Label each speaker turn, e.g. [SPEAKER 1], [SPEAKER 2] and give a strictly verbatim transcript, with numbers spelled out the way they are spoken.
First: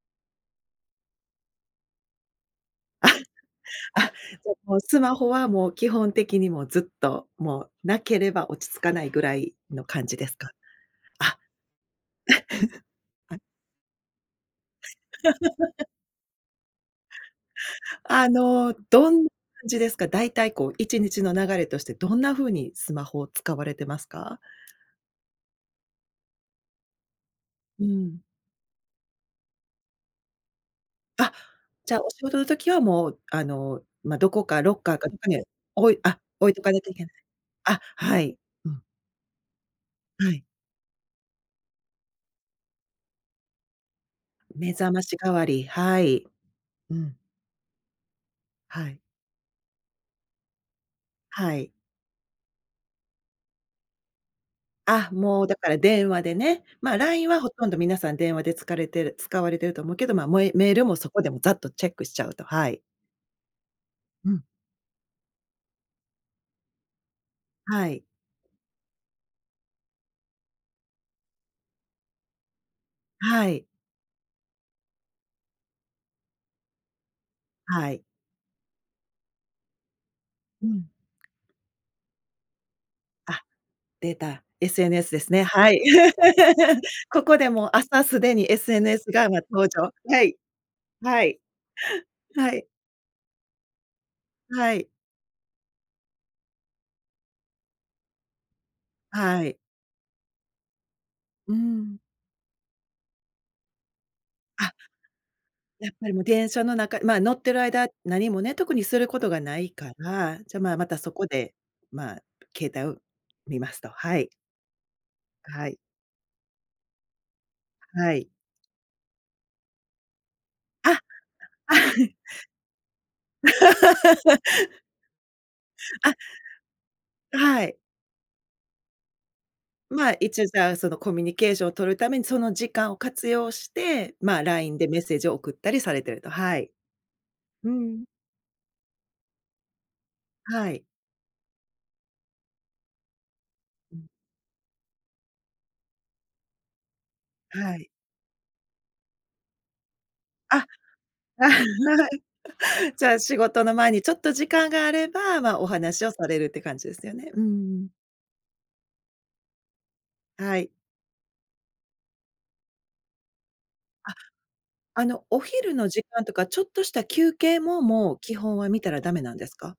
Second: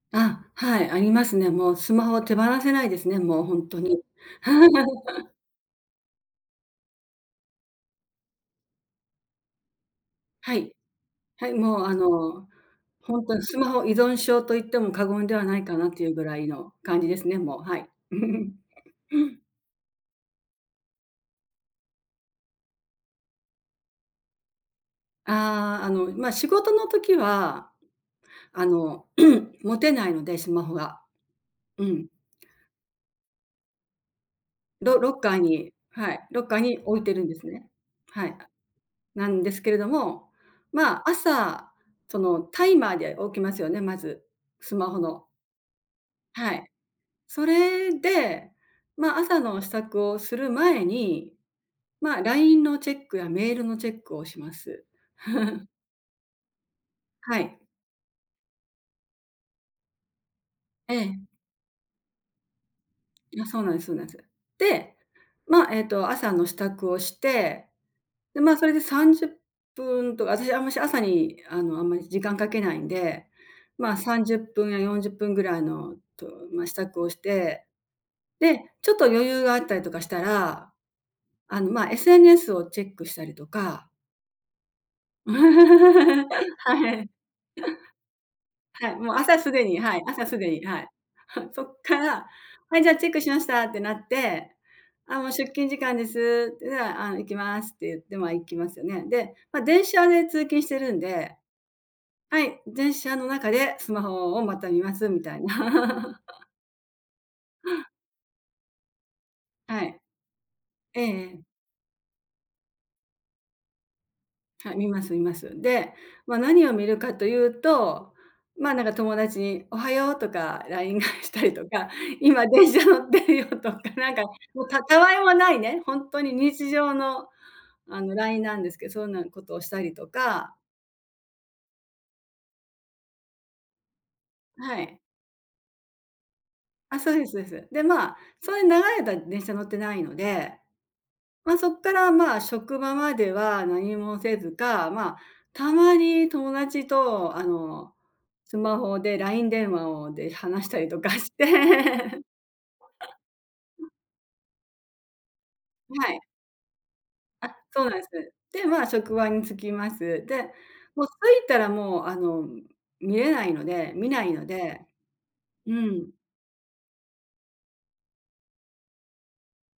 [SPEAKER 1] あ、はい、ありますね。もうスマホを手放せないで
[SPEAKER 2] あ、
[SPEAKER 1] すね、もうほんとに。
[SPEAKER 2] あ、じゃあもうスマホ はもう基本的にもうずっと、もうなければ落ち着かないぐらいの感じですか？
[SPEAKER 1] はい。
[SPEAKER 2] あ
[SPEAKER 1] はい、もうあの、ほん と
[SPEAKER 2] はい。
[SPEAKER 1] にスマホ依存症と言っても過言ではないか なというぐらいの感じですね、もう、はい。
[SPEAKER 2] あの、どん感じですか？大体こういちにちの流れとして、どんな風にスマホを使われてますか？
[SPEAKER 1] ああ、あの、ま、仕事の時は、
[SPEAKER 2] うん。
[SPEAKER 1] あの、持てないので、スマホが。
[SPEAKER 2] あ、
[SPEAKER 1] う
[SPEAKER 2] じゃあ、
[SPEAKER 1] ん。
[SPEAKER 2] お仕事の時はもう、あの、ま、どこかロッカー
[SPEAKER 1] ロ
[SPEAKER 2] か
[SPEAKER 1] ロ
[SPEAKER 2] なん
[SPEAKER 1] ッ
[SPEAKER 2] か
[SPEAKER 1] カー
[SPEAKER 2] に
[SPEAKER 1] に
[SPEAKER 2] 置い
[SPEAKER 1] はい、
[SPEAKER 2] あ、
[SPEAKER 1] ロッ
[SPEAKER 2] 置い
[SPEAKER 1] カー
[SPEAKER 2] とか
[SPEAKER 1] に
[SPEAKER 2] なきゃい
[SPEAKER 1] 置い
[SPEAKER 2] けな
[SPEAKER 1] て
[SPEAKER 2] い
[SPEAKER 1] るんですね。
[SPEAKER 2] あ、は
[SPEAKER 1] はい。
[SPEAKER 2] い。うん。
[SPEAKER 1] なんですけれども、
[SPEAKER 2] はい。
[SPEAKER 1] まあ朝、その、タイマーで起きますよね、まず、
[SPEAKER 2] 目
[SPEAKER 1] スマ
[SPEAKER 2] 覚
[SPEAKER 1] ホ
[SPEAKER 2] まし
[SPEAKER 1] の。
[SPEAKER 2] 代わり、はい。
[SPEAKER 1] はい。
[SPEAKER 2] うん。
[SPEAKER 1] それで、
[SPEAKER 2] はい。
[SPEAKER 1] ま、朝の支度をする前に、
[SPEAKER 2] はい。
[SPEAKER 1] ま、LINE のチェックやメールのチェックをします。
[SPEAKER 2] あ、もうだ から電話でね、ま、LINE
[SPEAKER 1] は
[SPEAKER 2] はほ
[SPEAKER 1] い。
[SPEAKER 2] とんど皆さん電話でつかれてる使われてると思うけど、ま、もう、え、メール
[SPEAKER 1] え
[SPEAKER 2] もそ
[SPEAKER 1] え。
[SPEAKER 2] こでもざっとチェックしちゃうと、はい。
[SPEAKER 1] あ、そうなんすそうなんす。
[SPEAKER 2] うん。
[SPEAKER 1] で、まあ、えっと朝の支度をして、
[SPEAKER 2] はい。
[SPEAKER 1] でまあ、それでさんじゅっぷんとか、私あんまし朝に、あのあんまり時間かけないんで、
[SPEAKER 2] はい。
[SPEAKER 1] まあさんじゅっぷんやよんじゅっぷんぐらいのとま、支度をして、
[SPEAKER 2] はい。
[SPEAKER 1] で、ちょっと余裕があったりとかした
[SPEAKER 2] う
[SPEAKER 1] ら、
[SPEAKER 2] ん。
[SPEAKER 1] あの、ま、SNS をチェックしたり
[SPEAKER 2] あ、
[SPEAKER 1] とか
[SPEAKER 2] 出た、SNS で すね。はい。
[SPEAKER 1] は い。
[SPEAKER 2] ここでも、朝すでに
[SPEAKER 1] はい、
[SPEAKER 2] SNS
[SPEAKER 1] もう
[SPEAKER 2] が、
[SPEAKER 1] 朝
[SPEAKER 2] まあ
[SPEAKER 1] すで
[SPEAKER 2] 登
[SPEAKER 1] に、
[SPEAKER 2] 場。
[SPEAKER 1] はい、
[SPEAKER 2] は
[SPEAKER 1] 朝
[SPEAKER 2] い。
[SPEAKER 1] すでに、はい。
[SPEAKER 2] はい。
[SPEAKER 1] そっから、
[SPEAKER 2] はい。
[SPEAKER 1] はい、じゃあチェックしましたってなって、
[SPEAKER 2] はい。
[SPEAKER 1] ああ、もう出勤時間ですって、ああ、あの行きますって言ってまあ行きますよね。で、
[SPEAKER 2] はい。
[SPEAKER 1] ま、電車で通勤してるんで、
[SPEAKER 2] うん。
[SPEAKER 1] はい、電車の中でスマホをまた
[SPEAKER 2] あ
[SPEAKER 1] 見ます、みたい
[SPEAKER 2] やっぱり
[SPEAKER 1] な。
[SPEAKER 2] もう 電車の中、ま、乗ってる間、何もね、特にすることがない
[SPEAKER 1] は
[SPEAKER 2] か
[SPEAKER 1] い。
[SPEAKER 2] ら、じゃ、まあ、また
[SPEAKER 1] えええ
[SPEAKER 2] そこ
[SPEAKER 1] え。
[SPEAKER 2] で、まあ、携帯を見ますと、はい。
[SPEAKER 1] はい、見ます見ます。
[SPEAKER 2] はい。
[SPEAKER 1] で、ま、何を見るかというと、
[SPEAKER 2] はい。
[SPEAKER 1] ま、なんか友達に「おはよう」とか
[SPEAKER 2] あ、
[SPEAKER 1] LINE
[SPEAKER 2] あ
[SPEAKER 1] 返したりと
[SPEAKER 2] あ。
[SPEAKER 1] か、「今電車乗ってるよ」とか、なんか、もう、たたわいもないね、ほん
[SPEAKER 2] あ
[SPEAKER 1] とに日常の、
[SPEAKER 2] はい。
[SPEAKER 1] あの LINE なんですけど、そんなことをしたりと
[SPEAKER 2] ま、一応
[SPEAKER 1] か。
[SPEAKER 2] じゃあ、そのコミュニケーションを取るためにその時間を活用して、ま、LINE
[SPEAKER 1] は
[SPEAKER 2] で
[SPEAKER 1] い。
[SPEAKER 2] メッセージを送ったりされてると、はい。
[SPEAKER 1] あ、そうですそうです。
[SPEAKER 2] う
[SPEAKER 1] で、
[SPEAKER 2] ん。
[SPEAKER 1] まあ、そんなに長い間電車乗ってないので、
[SPEAKER 2] はい。
[SPEAKER 1] ま、そっからまあ、職場までは何
[SPEAKER 2] うん。
[SPEAKER 1] もせずか、まあ、たまに友達と、あ
[SPEAKER 2] はい。
[SPEAKER 1] の、スマホで LINE 電話をで
[SPEAKER 2] あ、
[SPEAKER 1] 話したりとかし て。
[SPEAKER 2] はい。じゃあ、仕事の 前にちょっと時間があれば、まあ、お
[SPEAKER 1] は
[SPEAKER 2] 話を
[SPEAKER 1] い。
[SPEAKER 2] されるって感じですよね。うー
[SPEAKER 1] あ、そう
[SPEAKER 2] ん。
[SPEAKER 1] なんです。で、ま、職場に着きます。で、
[SPEAKER 2] はい。
[SPEAKER 1] もう着いたらもう、あの、見れないので見
[SPEAKER 2] あ、
[SPEAKER 1] ないので、
[SPEAKER 2] あのお昼
[SPEAKER 1] う
[SPEAKER 2] の時
[SPEAKER 1] ん。
[SPEAKER 2] 間とかちょっとした休憩も、もう基本は見たらダメなんですか？